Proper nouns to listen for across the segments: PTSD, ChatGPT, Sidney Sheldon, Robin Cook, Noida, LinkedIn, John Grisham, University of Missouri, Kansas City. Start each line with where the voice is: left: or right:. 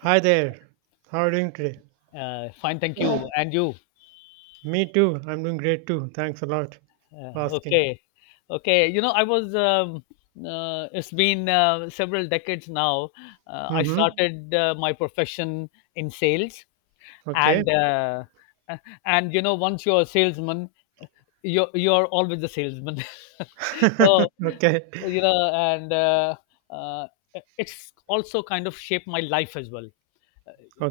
right: Hi there. How are you doing today?
left: Fine, thank you. And you?
right: Me too. I'm doing great too. Thanks a lot for asking.
left: Okay, okay. You know, I was. It's been several decades now. I
right: Mm-hmm.
left: started my profession in sales,
right: Okay.
left: and uh, uh, and once you're a salesman, you're always the salesman. so
right: Okay.
left: you know, and uh, it's also kind of shaped my life as well.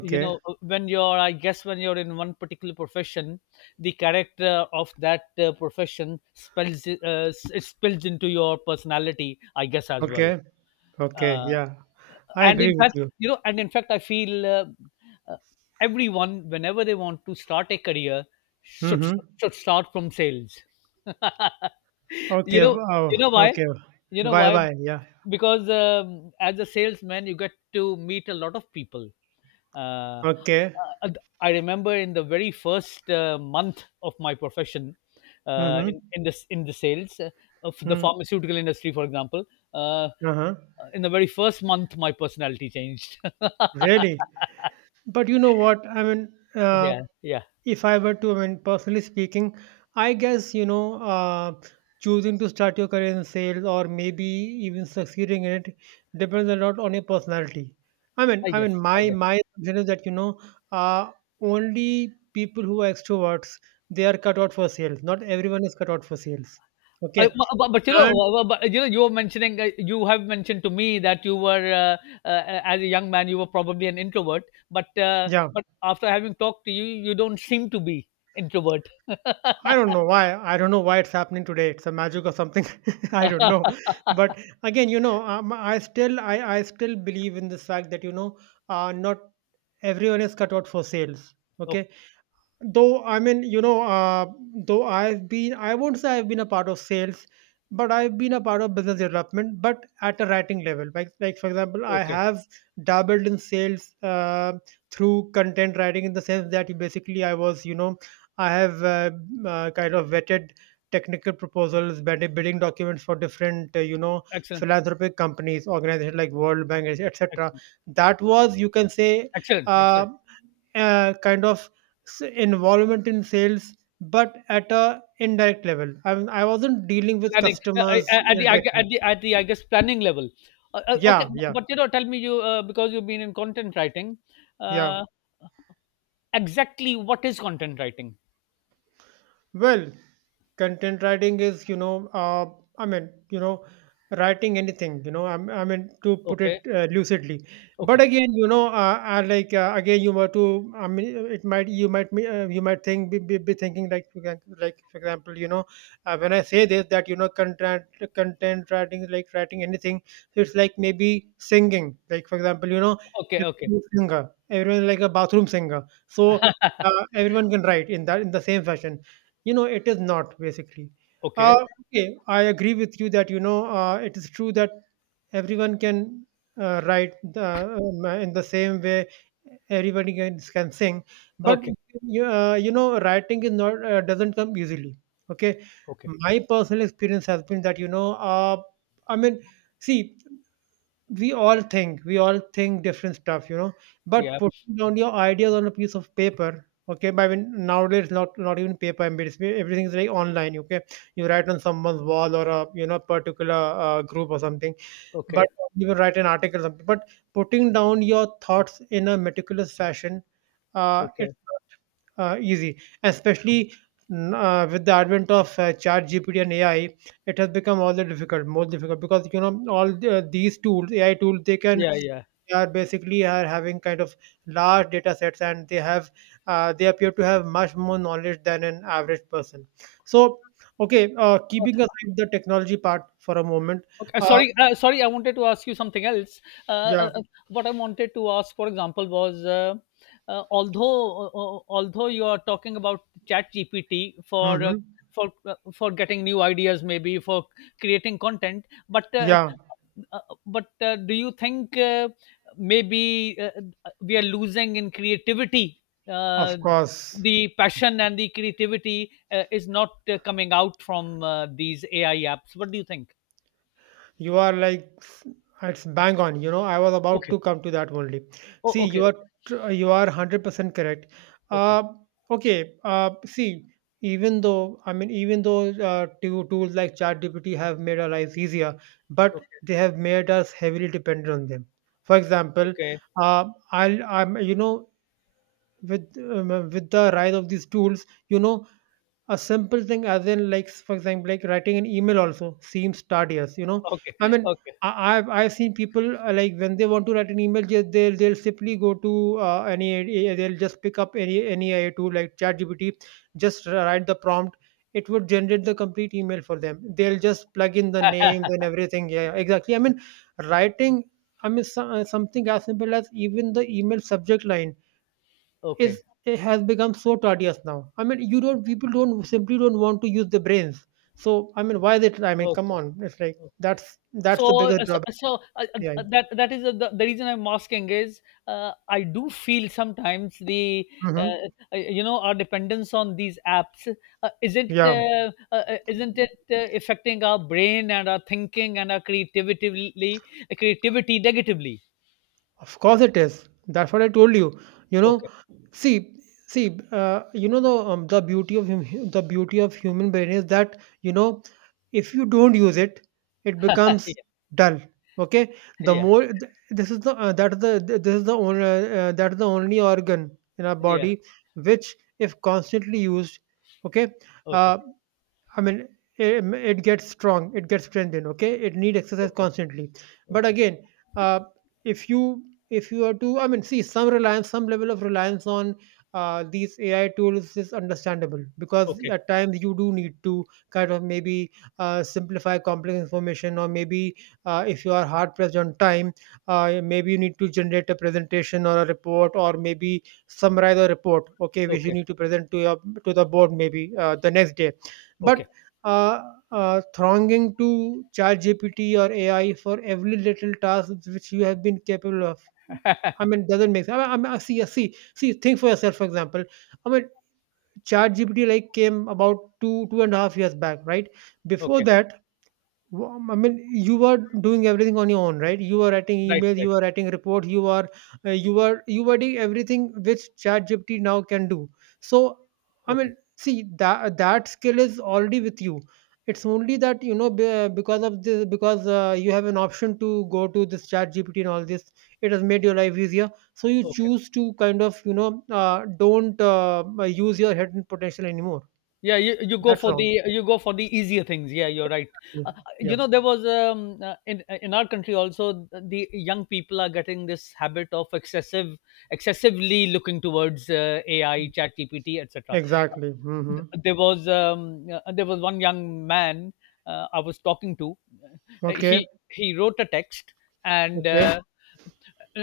left: you know when you're, I guess when you're in one particular profession, the character of that profession spells it spills into your personality, I guess, as well.
right: Okay. Okay.
left: Uh,
right: Yeah. I
left: and in
right: agree with
left: fact,
right: you.
left: I feel uh, everyone, whenever they want to start a career, should
right: Mm-hmm.
left: should start from sales. you
right: Okay.
left: know you
right: Oh,
left: know why
right: okay.
left: you know
right: Bye
left: why
right: bye. Yeah.
left: Because as a salesman you get to meet a lot of people. uh,
right: Okay.
left: uh, I remember in the very first month of my profession, uh,
right: Mm-hmm.
left: in in this in the sales of the
right: Mm.
left: pharmaceutical industry, for example. uh,
right: Uh-huh.
left: in the very first month my personality changed.
right: Really? But you know what?
left: Yeah, yeah.
right: If I were to, personally speaking, I guess, choosing to start your career in sales or maybe even succeeding in it depends a lot on your personality. I mean,
left: i
right: I mean,
left: guess i
right: my
left: guess
right: my assumption is that uh, only people who are extroverts they are cut out for sales. Not everyone is cut out for sales.
left: I,
right: Okay,
left: bu- but, you know
right: and
left: you were mentioning you have mentioned to me that you were, uh, as a young man, you were probably an introvert, but
right: yeah,
left: after having talked to you don't seem to be introvert.
right: I don't know why. I don't know why it's happening today. It's a magic or something. I don't know. But again, I still, I still believe in this fact that not everyone is cut out for sales.
left: Okay,
right: Okay, though though I won't say I've been a part of sales but I've been a part of business development but at a writing level like for example I
left: okay.
right: have dabbled in sales, through content writing, in the sense that basically I was I have, kind of vetted technical proposals, bidding documents for different,
left: Excellent,
right: philanthropic companies, organizations like world bank etc.
left: excellent,
right: That was, you can say,
left: excellent,
right: uh,
left: excellent.
right: kind of involvement in sales but at a indirect level, I wasn't dealing with
left: planning uh, I-
right: customers,
left: I- at the, I gue-
right: directly.
left: at the at the I guess, planning level. Okay.
right: yeah yeah
left: But you know, tell me, you because you've been in content writing,
right: yeah
left: uh, exactly what is content writing?
right: Well, content writing is, I mean, you know, writing anything, to put it
left: Okay.
right: lucidly. But
left: Okay.
right: again, again, you were to, it might, you might, you might think, be thinking like, you can, like for example, when I say this, that you know, content writing, like writing anything, so it's like maybe singing, like for example, you know,
left: Okay. Okay.
right: everyone is singer, everyone is like a bathroom singer, so everyone can write in that in the same fashion. You know, it is not basically.
left: Okay.
right: Okay, I agree with you that it is true that everyone can write the, in the same way. Everybody can sing, but
left: Okay.
right: you know, writing is not, doesn't come easily. Okay,
left: Okay.
right: my personal experience has been that I mean, see, we all think different stuff, you know, but
left: Yeah.
right: putting down your ideas on a piece of paper, okay, but I mean nowadays not, even paper. I mean, it's, everything is like online. Okay, you write on someone's wall or a, particular, group or something, but
left: Okay.
right: you will write an article or something. But putting down your thoughts in a meticulous fashion,
left: Okay.
right: it's easy, especially with the advent of, Chat GPT and AI. It has become all the difficult, more difficult, because you know all the, these tools, AI tools, they can,
left: Yeah. Yeah.
right: they are basically are having kind of large data sets, and they have they appear to have much more knowledge than an average person. So, okay,
left: Uh,
right: keeping aside the technology part for a moment,
left: Okay.
right: uh,
left: Sorry. Sorry. I wanted to ask you something else. Uh,
right: yeah,
left: uh, uh, what I wanted to ask, for example, was, uh, although although you are talking about ChatGPT for,
right: hmm,
left: for getting new ideas, maybe for creating content. but uh,
right: yeah,
left: Uh, uh, but uh, do you think, maybe we are losing in creativity? Uh,
right: of course.
left: the passion and the creativity is not coming out from these AI apps. What do you think?
right: You are like it's bang on. You know, I was about
left: Okay.
right: to come to that only.
left: Oh,
right: See,
left: okay.
right: you are, you are 100% correct.
left: Okay.
right: Uh, okay. See, even though two tools like ChatGPT have made our lives easier, but
left: Okay.
right: they have made us heavily dependent on them. For example,
left: Okay.
right: uh, I'll, I'm you know, with the rise of these tools, you know, a simple thing as in like, for example, like writing an email also seems tedious, you know,
left: Okay.
right: i mean
left: Okay.
right: I, I've seen people, like when they want to write an email, just they'll simply go to, any AI, they'll just pick up any AI tool like ChatGPT, just write the prompt, it would generate the complete email for them, they'll just plug in the names and everything. Yeah, exactly, I mean writing, I mean, so, something as simple as even the email subject line is,
left: Okay.
right: it has become so tedious now. I mean, you don't people don't simply don't want to use their brains. So I mean, why is it? Come
left: Okay.
right: on, it's like that's the
left: So, uh,
right: biggest
left: so,
right: drawback.
left: so uh, uh,
right: Yeah.
left: uh, that is the reason I'm asking is, I do feel sometimes the, uh,
right: Mm-hmm.
left: our dependence on these apps,
right: Yeah.
left: isn't it affecting our brain and our thinking and our creativity negatively?
right: Of course it is. That's what I told you. You know,
left: Okay,
right: see, see, you know the, the beauty of the beauty of human brain is that you know if you don't use it, it becomes
left: yeah,
right: dull. Okay, the
left: yeah,
right: more this is the, that is the th- this is the only, that is the only organ in our
left: yeah.
right: body which, if constantly used, okay,
left: Okay,
right: uh, I mean, it gets strong, it gets strengthened. Okay, it need exercise
left: okay,
right: constantly. But
left: okay,
right: again, uh, if you, are to, I mean, see some reliance, some level of reliance on, these AI tools, is understandable because
left: okay,
right: at times you do need to kind of maybe, simplify complex information, or maybe, if you are hard pressed on time, maybe you need to generate a presentation or a report, or maybe summarize a report. Okay, which you
left: okay,
right: need to present to your, to the board maybe, the next day. But
left: okay,
right: uh, thronging to ChatGPT or AI for every little task which you have been capable of, I mean, doesn't make sense. I mean, see. Think for yourself. For example, I mean, ChatGPT like came about two and a half years back, right? Before
left: okay,
right: that, I mean, you are doing everything on your own, right? You are writing
left: right,
right: emails,
left: right,
right: you are writing reports, you are doing everything which ChatGPT now can do. So, I
left: okay,
right: mean, see that skill is already with you. It's only that you know, be- because of this because you have an option to go to this ChatGPT and all this. It has made your life easier, so you
left: okay.
right: choose to kind of, you know don't use your hidden potential anymore.
left: Yeah, you go
right: That's
left: for
right: wrong.
left: the you go for the easier things. Yeah, you're right.
right: Yeah,
left: uh,
right: yeah,
left: there was, in our country also, the young people are getting this habit of excessively looking towards AI ChatGPT, etc.
right: exactly. Hmm.
left: There was one young man I was talking to. Uh,
right: Okay.
left: he he wrote a text, and
right: Okay.
left: uh,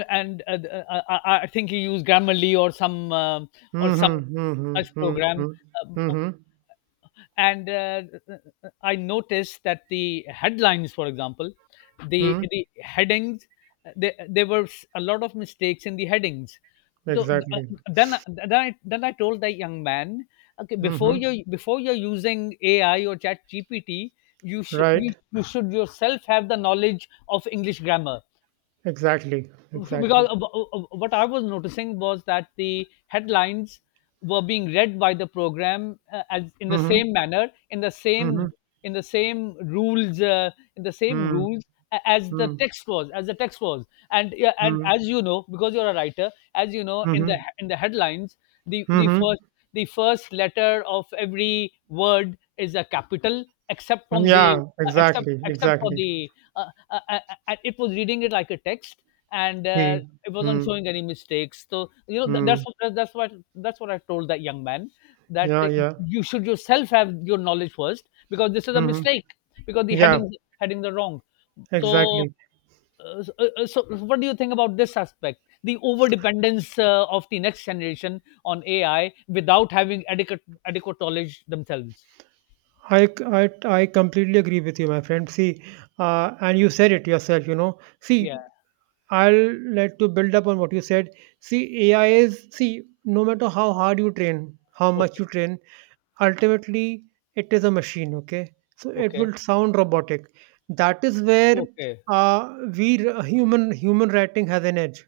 left: and I think he used Grammarly or some
right: Mhm, mhm,
left: such
right: mhm,
left: program.
right: mhm,
left: Um,
right: mhm,
left: and I noticed that the headlines, for example, the
right: mhm.
left: headings, there were a lot of mistakes in the headings. So uh,
right: Exactly.
left: then I told the young man, okay, before
right: Mhm.
left: you, before you're using AI or ChatGPT, you should, you,
right: Right.
left: you should yourself have the knowledge of English grammar.
right: Exactly.
left: because
right: Exactly.
left: of- of- what I was noticing was that the headlines were being read by the program as in the
right: Mhm,
left: same manner, in the same,
right: mhm,
left: rules, in the same
right: mm,
left: rules a- as the
right: mm,
left: text was, and yeah, and
right: mm,
left: as you know, because you're a writer, as you know, in the,
right: mhm,
left: headlines, the
right: mhm.
left: first letter of every word is a capital, except from the
right: Yeah.
left: except
right: Exactly.
left: except for
right: Exactly.
left: the uh, uh, uh, it was reading it like a text, and
right: See.
left: uh, it wasn't
right: Mm.
left: showing any mistakes. So th- that's
right: Hmm.
left: what- that's what that's what I told that young man, that,
right: Yeah. Yeah.
left: you should yourself have your knowledge first, because this is a
right: Mhm.
left: mistake, because the
right: Yeah.
left: headings are wrong. So
right: Exactly.
left: so, so what do you think about this aspect? The over dependence of the next generation on AI without having adequate knowledge themselves.
right: I completely agree with you, my friend. See, and you said it yourself, you know. See,
left: Yeah.
right: I'll like to build up on what you said. See, AI is, see, no matter how hard you train, how much
left: Okay.
right: you train, ultimately it is a machine, okay? So it
left: Okay.
right: will sound robotic. That is where,
left: Okay.
right: uh, human writing has an edge,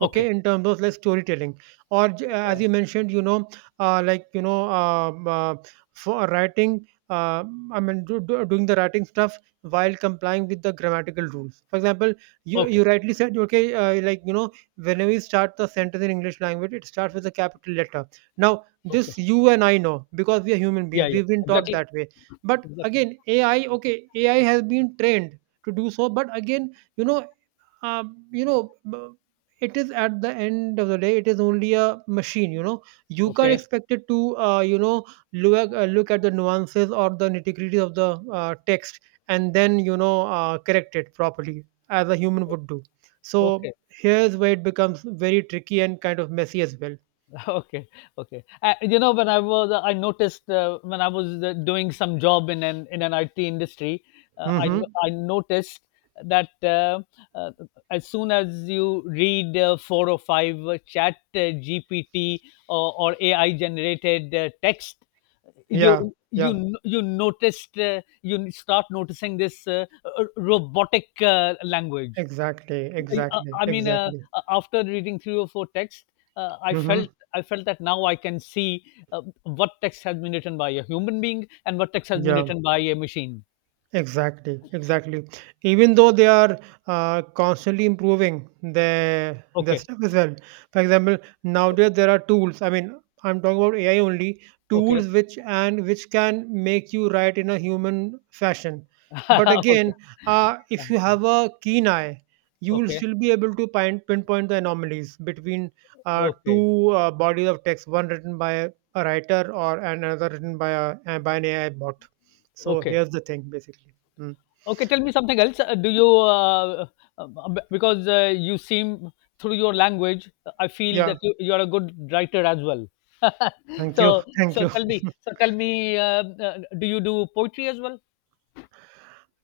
right: okay,
left: Okay.
right: in terms of like storytelling, or as
left: Okay.
right: you mentioned, you know, uh, like you know um, uh, for writing, doing the writing stuff while complying with the grammatical rules, for example. You,
left: Okay.
right: rightly said, okay, you know, whenever you start the sentence in english language, it starts with a capital letter. Now
left: Okay.
right: this you and I know because we are human beings,
left: Yeah. Yeah.
right: we've been taught
left: Exactly.
right: that way, but
left: Exactly.
right: again AI, okay, AI has been trained to do so, but again, you know you know, it is at the end of the day, it is only a machine. You know, you can't
left: Okay.
right: expect it to, you know, look at the nuances or the nitty gritty of the, text, and then you know, correct it properly as a human would do. So
left: Okay.
right: here's where it becomes very tricky and kind of messy as well.
left: Okay, okay. You know, when I was, I noticed when I was doing some job in an IT industry, uh, I
right: Mm-hmm.
left: I noticed that, uh, as soon as you read four or five Chat GPT or AI generated text,
right: Yeah.
left: you
right: Yeah.
left: n- you noticed you start noticing this robotic language. I I mean,
right: Exactly.
left: after reading three or four texts, uh, I felt
right: Mm-hmm.
left: I felt that now I can see what text has been written by a human being and what text has been
right: Yeah.
left: written by a machine.
right: Exactly, exactly. Even though they are, constantly improving their
left: Okay,
right: stuff as well. For example, nowadays there are tools. I mean, I'm talking about AI only,
left: okay,
right: tools which and which can make you write in a human fashion. But again,
left: okay,
right: if you
left: okay,
right: have a keen eye, you will still be able to pinpoint the anomalies between,
left: okay,
right: two, bodies of text, one written by a writer or another written by a by an AI bot. So
left: okay.
right: here's the thing, basically. Mm.
left: Okay, tell me something else. Do you, because you seem, through your language, I feel
right: Yeah,
left: that you are a good writer as well.
right: thank you,
left: So,
right: thank you.
left: so tell me, do you do poetry as well?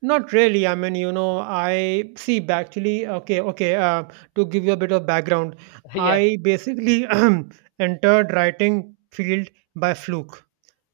right: Not really. I mean, you know, I see. But Actually, okay. To give you a bit of background,
left: Yeah.
right: I basically entered writing field by fluke.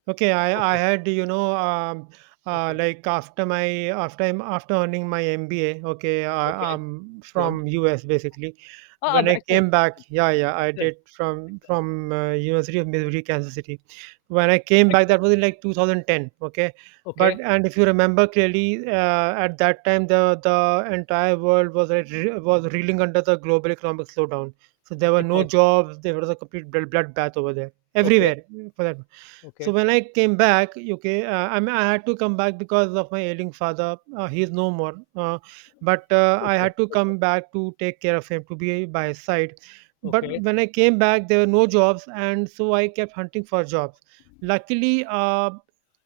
right: Okay, I
left: Okay.
right: had,
left: Okay.
right: after my, after earning my MBA, okay,
left: Okay,
right: I'm
left: good.
right: from US basically.
left: Ah,
right: When
left: b
right: I
left: excellent,
right: came back, yeah, yeah, I
left: excellent,
right: did from
left: excellent,
right: from University of Missouri, Kansas City. When I came back, that
left: excellent.
right: was in like 2010, okay. But
left: Okay,
right: and if you remember clearly, at that time the entire world was like, was reeling under the global economic slowdown. So there were
left: it
right: no
left: was
right: jobs. There was a complete bloodbath over there,
left: okay,
right: everywhere for that. So
left: okay,
right: when I came back, okay, I mean, I had to come back because of my ailing father. He is no more, but I
left: okay,
right: had to
left: okay,
right: come back to take care of him, to be by his side. But
left: okay.
right: when I came back, there were no jobs, and so I kept hunting for jobs. Luckily,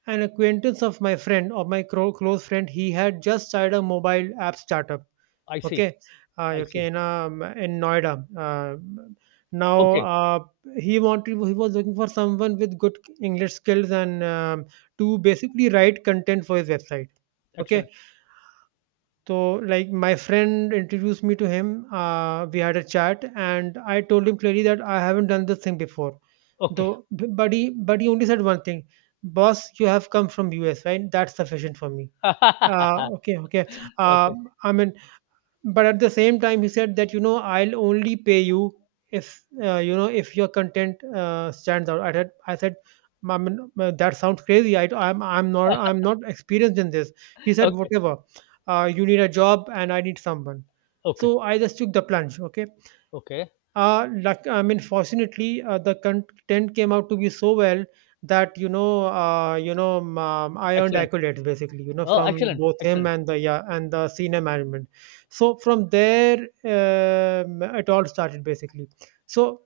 right: an acquaintance of my friend, of my close friend, he had just started a mobile app startup.
left: I see,
right: Okay,
left: I see.
right: in Noida. Now
left: Okay,
right: he wanted he was looking for someone with good English skills and to basically write content for his website. Okay,
left: excellent.
right: so like my friend introduced me to him. We had a chat, and I told him clearly that I haven't done this thing before.
left: Okay.
right: Though, but he only said one thing, boss, you have come from US, right? That's sufficient for me. Okay, okay. Uh,
left: Okay,
right: I mean, but at the same time he said that you know I'll only pay you if you know if your content stands out. I said, "I mean, that sounds crazy. I'm not experienced in this." He said,
left: okay,
right: whatever, you need a job and I need someone.
left: okay,
right: So I just took the plunge. Okay,
left: okay.
right: I mean, fortunately, the content came out to be so well that I earned
left: Excellent.
right: accolades basically, you know,
left: Oh,
right: from
left: excellent,
right: both him
left: excellent,
right: and and the senior management. So from there, it all started basically. So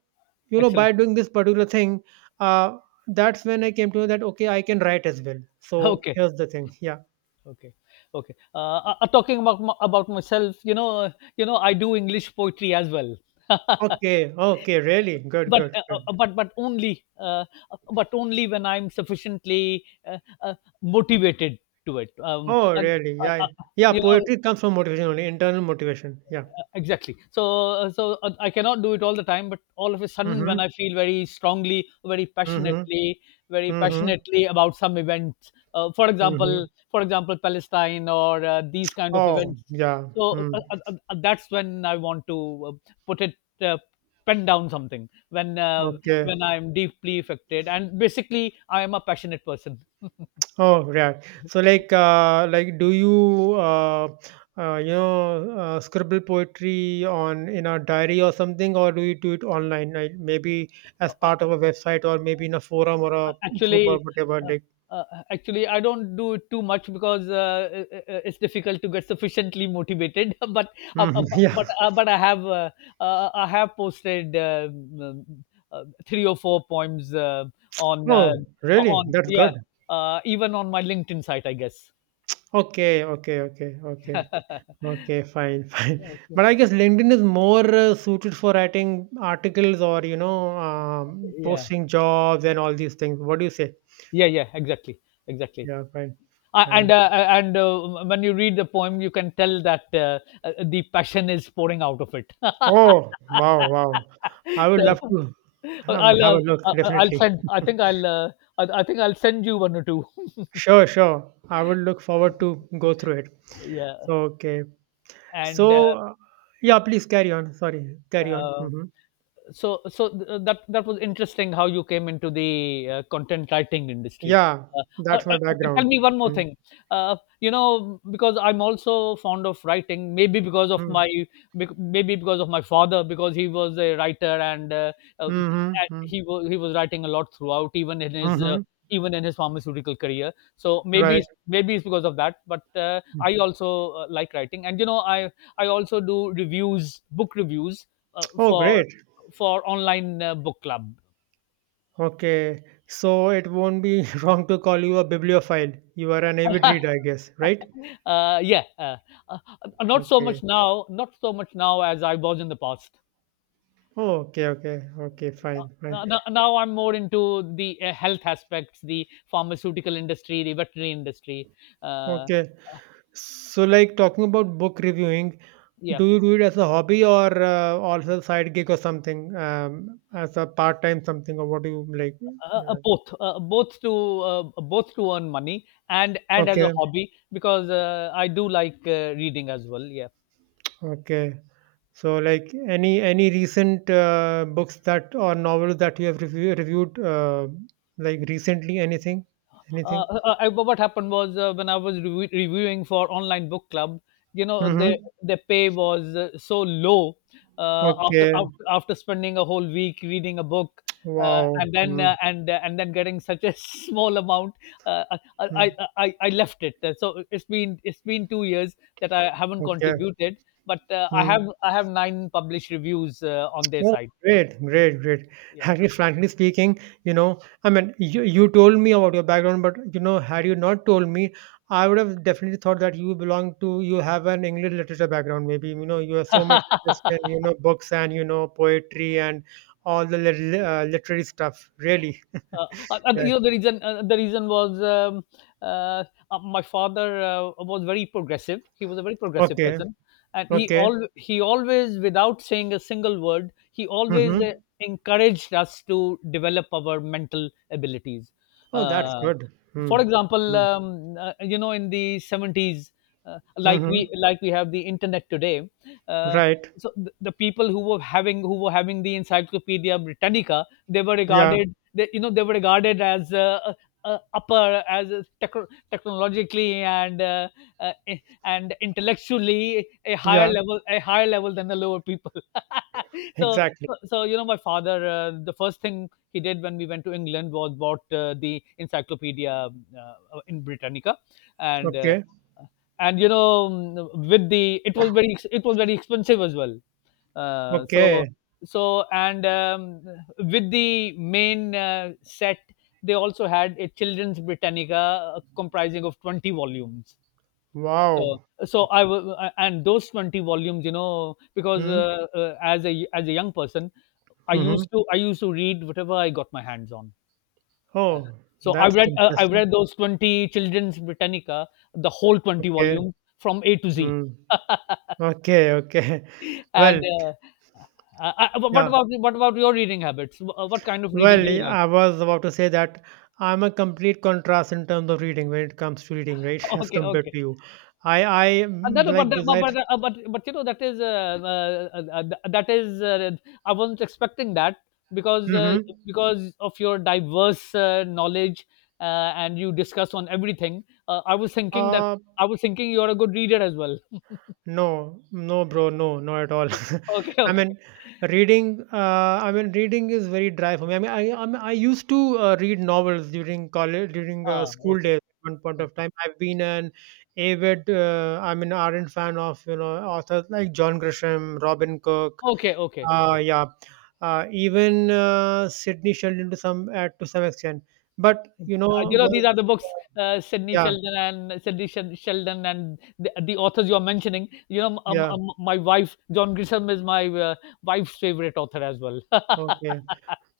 right: you know,
left: excellent.
right: by doing this particular thing, uh, that's when I came to know that okay, I can write as well. So
left: Okay.
right: here's the thing, yeah.
left: Okay, okay. Talking about about myself, you know, I do English poetry as well.
right: Okay, okay, really good,
left: but
right: good,
left: uh,
right: good.
left: but only when I'm sufficiently motivated to it.
right: Oh, really?
left: Uh,
right: Yeah,
left: uh,
right: yeah.
left: you know,
right: Poetry comes from motivation only, internal motivation. Yeah.
left: exactly. So, I cannot do it all the time, but all of a sudden when
right: Mhm,
left: I feel very strongly,
right: mhm,
left: very
right: mhm,
left: passionately about some events,
right: mhm.
left: for example, Palestine, or these kind of
right: Oh,
left: events.
right: yeah.
left: so
right: Hmm.
left: uh, uh, uh, uh, that's when I want to, uh, put it uh, pen down something,
right: Okay.
left: when I'm deeply affected, and basically I am a passionate person.
right: Oh, right. So, like, do you, you know, scribble poetry on in a diary or something, or do you do it online? Like, maybe as part of a website, or maybe in a forum or
left: Uh,
right: a group or
left: actually,
right: whatever. Like,
left: uh, uh, Actually, I don't do it too much because it's difficult to get sufficiently motivated. Uh, uh,
right: mhm,
left: but
right: yeah.
left: uh, but I have, I have posted, um, three or four poems, on uh,
right: Oh, really?
left: on
right: That's
left: yeah
right: good.
left: uh, even on my LinkedIn site, I guess.
right: Okay, okay, okay, okay. Okay, fine, fine. But I
left: Okay.
right: guess LinkedIn is more suited for writing articles or, you know,
left: Yeah,
right: posting jobs and all these things. What do you say?
left: yeah, yeah, exactly, exactly.
right: Yeah, fine,
left: Uh, and
right: fine.
left: uh, and uh, when you read the poem, you can tell that, the passion is pouring out of it.
right: Oh, wow, wow. I would love
left: so
right: to
left: uh, I'll,
right: have a look,
left: I'll
right: definitely.
left: send. I think I'll, I think I'll send you one or two.
right: Sure, sure. I will look forward to go through it.
left: Yeah,
right: Okay.
left: and
right: So, yeah, please carry on. Sorry, carry on.
left: uh,
right: Hmm.
left: that was interesting how you came into the content writing industry.
right: Yeah,
left: uh,
right: that's my
left: okay, tell
right: background.
left: me one more
right: Mm-hmm.
left: thing. You know, because I'm also fond of writing, maybe because of
right: Mm-hmm.
left: my, maybe because of my father, because he was a writer, and
right: Mm-hmm.
left: he was writing a lot throughout, even in his
right: Mm-hmm.
left: pharmaceutical career. So maybe,
right: Right.
left: maybe it's because of that, but I also like writing. And you know, I also do reviews, book reviews,
right: Oh,
left: for,
right: great.
left: online book club.
right: Okay, so it won't be wrong to call you a bibliophile. You are an avid
left: uh,
right: reader, I guess, right?
left: yeah, uh, not so
right: Okay.
left: much now. Not so much now as I was in the past.
right: Oh, okay, okay, okay, fine, fine.
left: Now I'm more into the health aspects, the pharmaceutical industry, the veterinary industry. Uh,
right: Okay, so like talking about book reviewing,
left: yeah,
right: do you do it as a hobby or also side gig or something, as a part-time something, or what do you like? uh,
left: both, both to earn money, and as a
right: okay,
left: hobby, because I do like reading as well. Yeah.
right: okay. So like any recent books that or novels that you have reviewed, like recently, anything, anything?
left: uh, what happened was, when I was, reviewing for online book club, you know, their
right: Mm-hmm.
left: their pay was so low, after,
right: Okay.
left: spending a whole week reading a book. Uh,
right: Wow.
left: and then
right: Mm-hmm.
left: uh, and uh, and then getting such a small amount, uh, I, I I left it. So it's been 2 years that I haven't
right: Okay.
left: contributed, but I
right: Mm.
left: have I have nine published reviews on their
right: Oh,
left: site.
right: great, great, great.
left: Yeah.
right: Actually, frankly speaking, you know, I mean, you told me about your background, but you know, had you not told me, I would have definitely thought that you belong to, you have an English literature background, maybe. You know, you are so much interested in, you know, books and, you know, poetry and all the literary stuff, really. Yeah.
left: You know the reason. The reason was, uh, my father was very progressive. He was a very progressive
right: Okay.
left: person, and
right: Okay.
left: he always, without saying a single word, he
right: Mm-hmm.
left: always encouraged us to develop our mental abilities.
right: Oh, that's
left: Uh,
right: good.
left: for example
right: Mm-hmm.
left: you know, in the 70s, like we
right: Mm-hmm.
left: like we have the internet today. uh,
right: Right.
left: so the people who were having the encyclopedia britannica, they were
right: Yeah,
left: regarded, they, you know, they were regarded as upper as a technologically and and intellectually a higher
right: yeah,
left: level, than the lower people. so
right: exactly.
left: so, you know, my father, the first thing he did when we went to England was bought the Encyclopedia in Britannica, and uh,
right: Okay,
left: and you know, with the, it was very, it was very expensive as well. Uh, so
right: okay.
left: so and with the main set, they also had a children's Britannica comprising of 20 volumes. So,
right: Wow.
left: and those 20 volumes, you know, because
right: Hmm.
left: as a young person,
right: Mm-hmm.
left: I used to read whatever I got my hands on. Uh,
right: Oh,
left: I've
right: that's
left: read
right: interesting.
left: those 20 children's Britannica, the whole 20
right: Okay.
left: volumes from A to Z.
right: Mm. Okay, okay. Well,
left: and What
right: yeah.
left: about your reading habits? What kind of reading
right: Well,
left: do you
right: yeah,
left: like?
right: I was about to say that I'm a complete contrast in terms of reading when it comes to reading, right? As
left: Okay,
right: compared
left: okay.
right: to you, I like
left: That-
right: besides.
left: but you know, that is I wasn't expecting that, because uh,
right: Mm-hmm.
left: because of your diverse knowledge, and you discuss on everything.
right: Uh,
left: I was thinking you are a good reader as well.
right: no, no, bro, no, not at all.
left: Okay,
right: I
left: okay.
right: mean, reading. I mean, reading is very dry for me. I mean, mean, I used to read novels during college, during
left: Ah,
right: school
left: okay,
right: days. At one point of
left: okay.
right: time, I've been an avid, I mean, ardent fan of you know authors like John Grisham, Robin Cook.
left: Okay, okay.
right: Yeah, even Sidney Sheldon to some extent. But you know,
left: You know,
right: once,
left: these are the books, Sidney
right: yeah,
left: Sheldon and Sheldon and the authors you are mentioning. You know,
right: yeah,
left: my wife, John Grisham, is my wife's favorite author as well.
right: okay.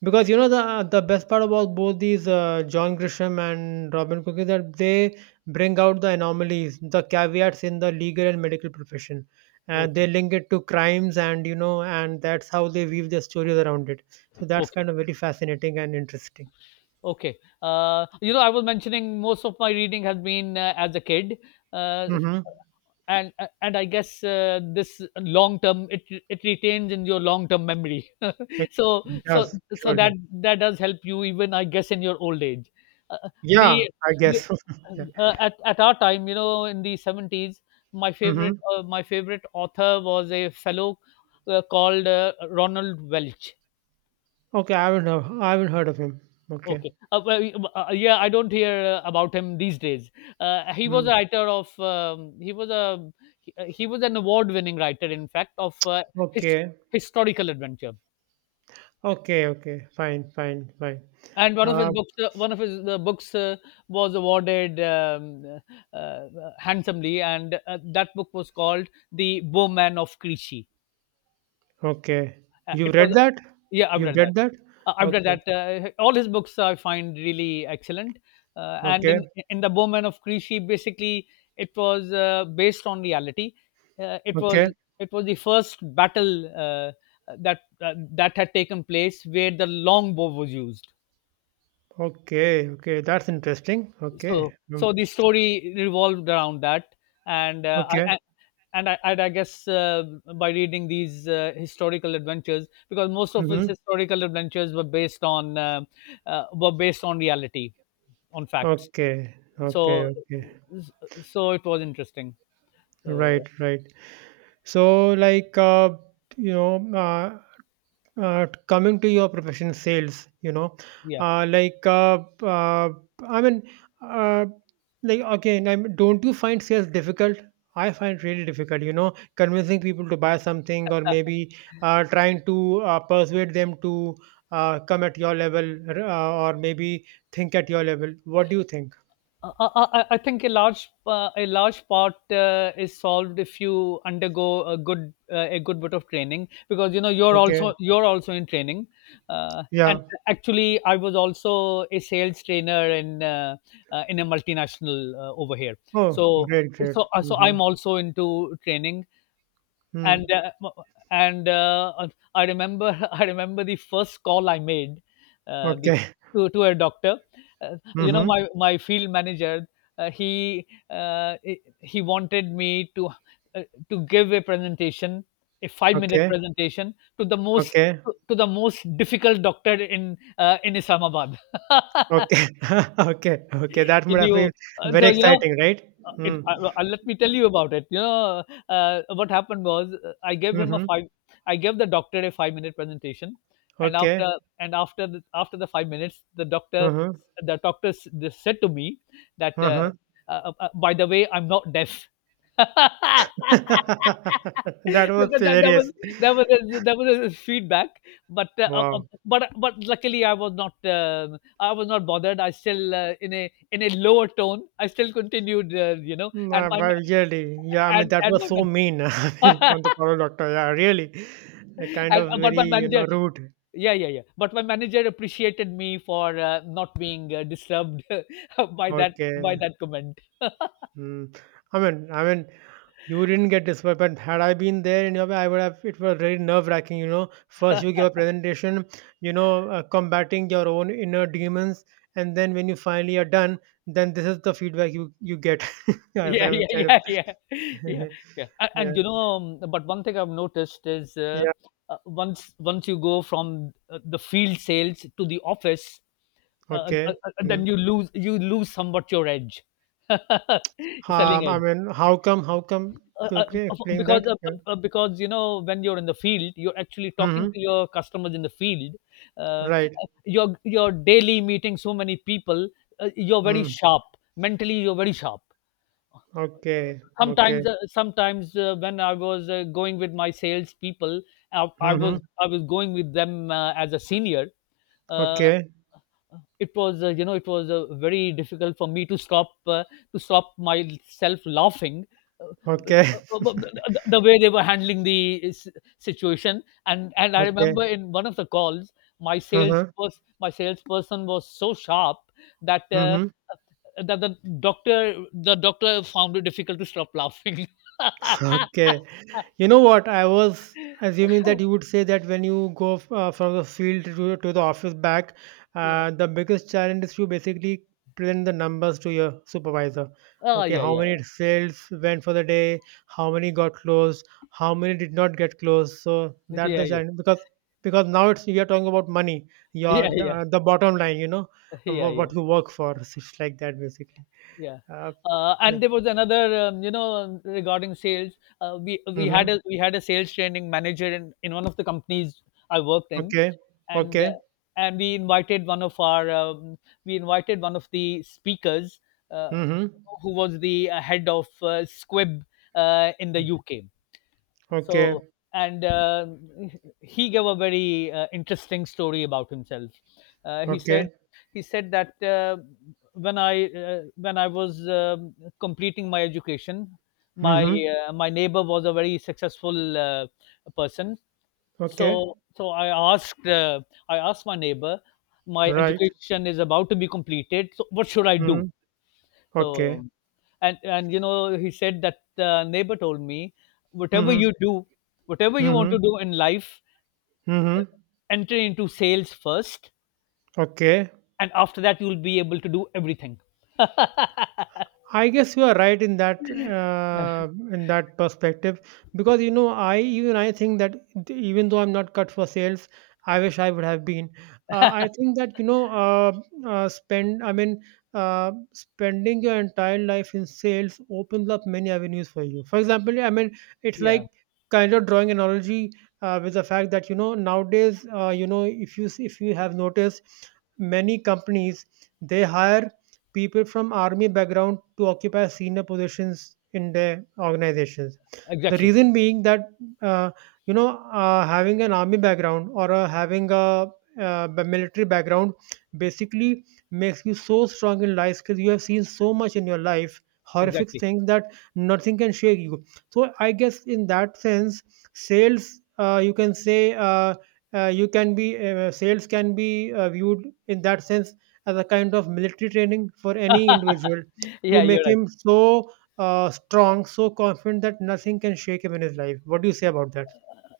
right: Because you know the best part about both these John Grisham and Robin Cook is that they bring out the anomalies, the caveats in the legal and medical profession. And they
left: Okay,
right: link it to crimes, and you know, and that's how they weave their stories around it. So that's
left: okay.
right: kind of very fascinating and interesting.
left: Okay. You know, I was mentioning most of my reading has been as a kid, uh,
right: Mm-hmm.
left: and I guess this long term, it retains in your long term memory.
right: It
left: so so
right: does surely.
left: that does help you even, I guess, in your old age. Uh,
right: Yeah,
left: the
right: I
left: the-
right: guess. yeah.
left: at our time, you know, in the 70s,
right: Mm-hmm.
left: my favorite author was a fellow called Ronald Welch.
right: Okay, I haven't heard of him. Okay.
left: Okay. Well, yeah, I don't hear about him these days. He was
right: Mm.
left: a writer of. He was a. He was an award-winning writer, in fact, of his
right: Okay.
left: historical adventure.
right: Okay. Okay. Fine. Fine. Fine.
left: And one of his
right: Uh,
left: books, was awarded handsomely, and that book was called "The Bowman of Crecy."
right: Okay. You
left: It
right: read
left: was
right: that?
left: Yeah, I've
right: You've
left: read that.
right: read that?
left: I've read
right: Okay.
left: that. All his books I find really excellent. And
right: Okay.
left: In the Bowman of Crecy, basically it was based on reality. Uh, it was
right: Okay.
left: it was the first battle that had taken place where the longbow was used.
right: Okay. Okay. That's interesting. Okay. Mm.
left: The story revolved around that, and uh, I,
right: Okay.
left: I- and I, and I guess by reading these historical adventures, because most of his
right: Mm-hmm.
left: historical adventures were based on reality, on facts.
right: Okay. Okay.
left: So
right: Okay.
left: it was interesting. So
right: Right. Right. So, like, you know, uh, coming to your profession, sales, you know,
left: yeah.
right: uh, like, uh, uh, I mean, uh, like, again, don't you find sales difficult? I find really difficult, you know, convincing people to buy something or maybe trying to persuade them to come at your level or maybe think at your level. What do you think?
left: I think a large part is solved if you undergo a good, a good bit of training, because you know,
right: Okay.
left: you're also in training,
right: Yeah.
left: and actually I was also a sales trainer in a multinational over here.
right: Oh,
left: so
right: great, great.
left: so
right: Mm-hmm.
left: I'm also into training, and
right: Mm.
left: and uh, I remember, I remember the first call I made uh, the,
right: Okay.
left: to a doctor. You know,
right: Mm-hmm.
left: my field manager, he wanted me uh, to give a presentation, a 5 minute
right: Okay.
left: presentation to the most,
right: Okay.
left: to the most difficult doctor in Islamabad.
right: Okay. Okay, okay. That would
left: Can
right: have been
left: you?
right: very
left: So you know,
right: exciting, right? Hmm.
left: it
right: Mm.
left: let me tell you about it. You know, what happened was,
right: Mhm.
left: I gave the doctor a 5-minute presentation, and
right: Okay.
left: after, after the 5 minutes, the doctor,
right: Uh-huh.
left: they said to me that,
right: Uh-huh.
left: by the way, I'm not deaf. that,
right: That was
left: that
right: hilarious.
left: was, that was a feedback, but
right: Wow.
left: but luckily I was not, I was not bothered. I still, in a, in a lower tone, I still continued, you know,
right: Nah, but really, yeah, I mean, that
left: and
right: was
left: my
right: so mean
left: man-
right: on the Power Doctor. Yeah, really. A kind
left: and
right: of
left: But
right: very,
left: my
right: you know,
left: manager,
right: rude.
left: yeah, yeah, yeah. But my manager appreciated me for not being disturbed by
right: Okay.
left: that comment.
right: Hmm. I mean, you didn't get disappointed. Had I been there in your way, I would have. It was very nerve wracking. You know, first you give a presentation, you know, combating your own inner demons, and then when you finally are done, then this is the feedback you get. Yes,
left: Yeah,
right: I'm
left: yeah,
right: kind of.
left: yeah, yeah, yeah, yeah. And, and
right: yeah.
left: you know, but one thing I've noticed is,
right: Yeah.
left: once, once you go from the field sales to the office,
right: Okay.
left: then
right: Mm.
left: you lose somewhat your edge, selling
right: I
left: edge.
right: mean, how come? How come?
left: uh,
right: Could you
left: uh,
right: please explain
left: because,
right: that?
left: uh,
right: Yeah.
left: uh, uh, because you know, when you're in the field, you're actually talking
right: Mm-hmm.
left: to your customers in the field, uh,
right: Right.
left: you're daily meeting so many people, you're very
right: Mm.
left: sharp, mentally you're very sharp.
right: Okay. Okay.
left: Sometimes when I was going with my sales people,
right: Mm-hmm.
left: I was going with them as a senior, uh,
right: Okay.
left: it was, you know, it was very difficult for me to stop, to stop myself laughing,
right: Okay.
left: the way they were handling the situation. And I
right: Okay.
left: remember, in one of the calls,
right: Uh-huh.
left: my salesperson was so sharp that
right: Mm-hmm.
left: the doctor, the doctor found it difficult to stop laughing.
right: Okay. You know what? I was assuming that you would say that when you go from the field to the office back,
left: Yeah.
right: the biggest challenge is to basically present the numbers to your supervisor.
left: oh
right: Okay,
left: yeah
right: how
left: yeah
right: many sales went for the day? How many got closed? How many did not get closed? So
left: yeah
right: that's
left: yeah
right: the
left: yeah
right: challenge because now it's we are talking about money,
left: yeah
right: the bottom line. You know
left: yeah
right: what
left: yeah
right: you work for. So it's like that basically.
left: Yeah.
right: Uh, yeah.
left: And there was another, you know, regarding sales.
right: Mm-hmm.
left: We had a sales training manager in one of the companies I worked in,
right: Okay.
left: and
right: Okay.
left: we invited one of our we invited one of the speakers, uh,
right: Mm-hmm.
left: who was the head of Squib in the UK.
right: Okay.
left: So and He gave a very interesting story about himself. uh, he said
right: Okay.
left: he said that, when I was, completing my education, my
right: Mhm.
left: my neighbor was a very successful person. so
right: Okay.
left: so i asked uh, I asked my neighbor, my
right: Right.
left: education is about to be completed, so what should I do?
right: Mhm. Okay.
left: So and you know, he said that the neighbor told me, whatever
right: Mhm.
left: you do, whatever you want
right: Mhm.
left: to do in life,
right: Mhm.
left: enter into sales first,
right: Okay.
left: and after that you'll be able to do everything.
right: I guess you are right in that perspective because you know I even I think that even though I'm not cut for sales, I wish I would have been. I think that you know spend I mean spending your entire life in sales opens up many avenues for you. For example, I mean it's
left: Yeah,
right: like kind of drawing analogy with the fact that you know nowadays you know if you have noticed many companies they hire people from army background to occupy senior positions in their organizations, the
left: exactly,
right: reason being that uh, you know having an army background or having a military background basically makes you so strong in life because you have seen so much in your life horrific
left: exactly.
right: things that nothing can shake you. So I guess in that sense sales you can say you can be sales can be viewed in that sense as a kind of military training for any individual to
left: Yeah, you're
right: make
left: right.
right: him so strong, so confident that nothing can shake him in his life. What do you say about that?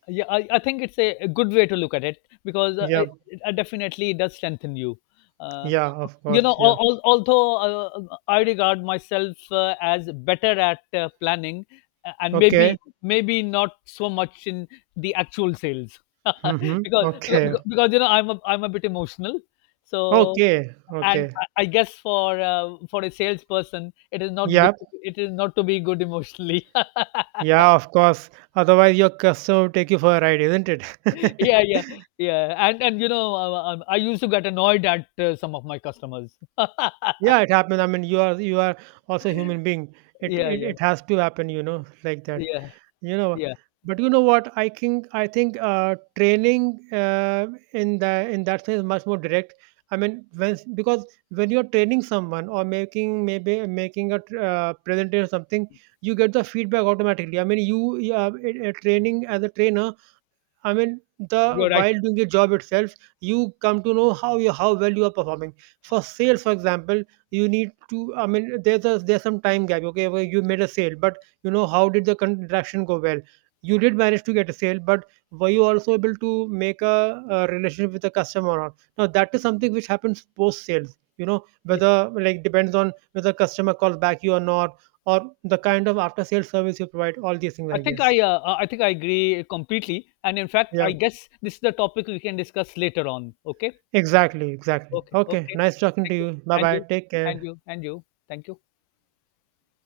left: Yeah, I think it's a good way to look at it, because
right: Yeah,
left: it definitely does strengthen you. uh,
right: yeah, of
left: you
right: course,
left: know,
right: yeah.
left: although I regard myself as better at planning, and
right: Okay.
left: maybe, maybe not so much in the actual sales.
right: Mm-hmm. Okay.
left: Because, you know, I'm a, I'm a bit emotional, so,
right: Okay.
left: and
right: Okay.
left: I guess for a salesperson, it is not good,
right: Yep.
left: it is not to be good emotionally.
right: Yeah, of course. Otherwise, your customer will take you for a ride, isn't it?
left: Yeah, yeah, yeah. And you know, I used to get annoyed at some of my customers.
right: Yeah, it happens. I mean, you are also a human being.
left: Yeah, yeah,
right: It has to happen, you know, like that.
left: yeah,
right: You know,
left: yeah,
right: but you know what I think, I think training in the in that sense is much more direct. I mean when because when you're training someone or making maybe making a presentation or something you get the feedback automatically. I mean you a training as a trainer, I mean, the
left: you're right.
right: while doing your job itself, you come to know how well you are performing. For sales, for example, you need to. I mean, there's a there's some time gap. Okay, where you made a sale, but you know how did the transaction go well? You did manage to get a sale, but were you also able to make a relationship with the customer or not? Now that is something which happens post sales. You know
left: Yeah.
right: whether like depends on whether customer calls back you or not, or the kind of after sales service you provide. All these things, I guess.
left: I think I agree completely, and in fact
right: Yeah.
left: I guess this is the topic we can discuss later on. Okay,
right: Exactly, exactly.
left: okay,
right: Okay,
left: okay,
right: nice talking to
left: thank you,
right: you. Bye
left: and
right: bye.
left: you
right: Take
left: and
right: care.
left: you and you, thank you.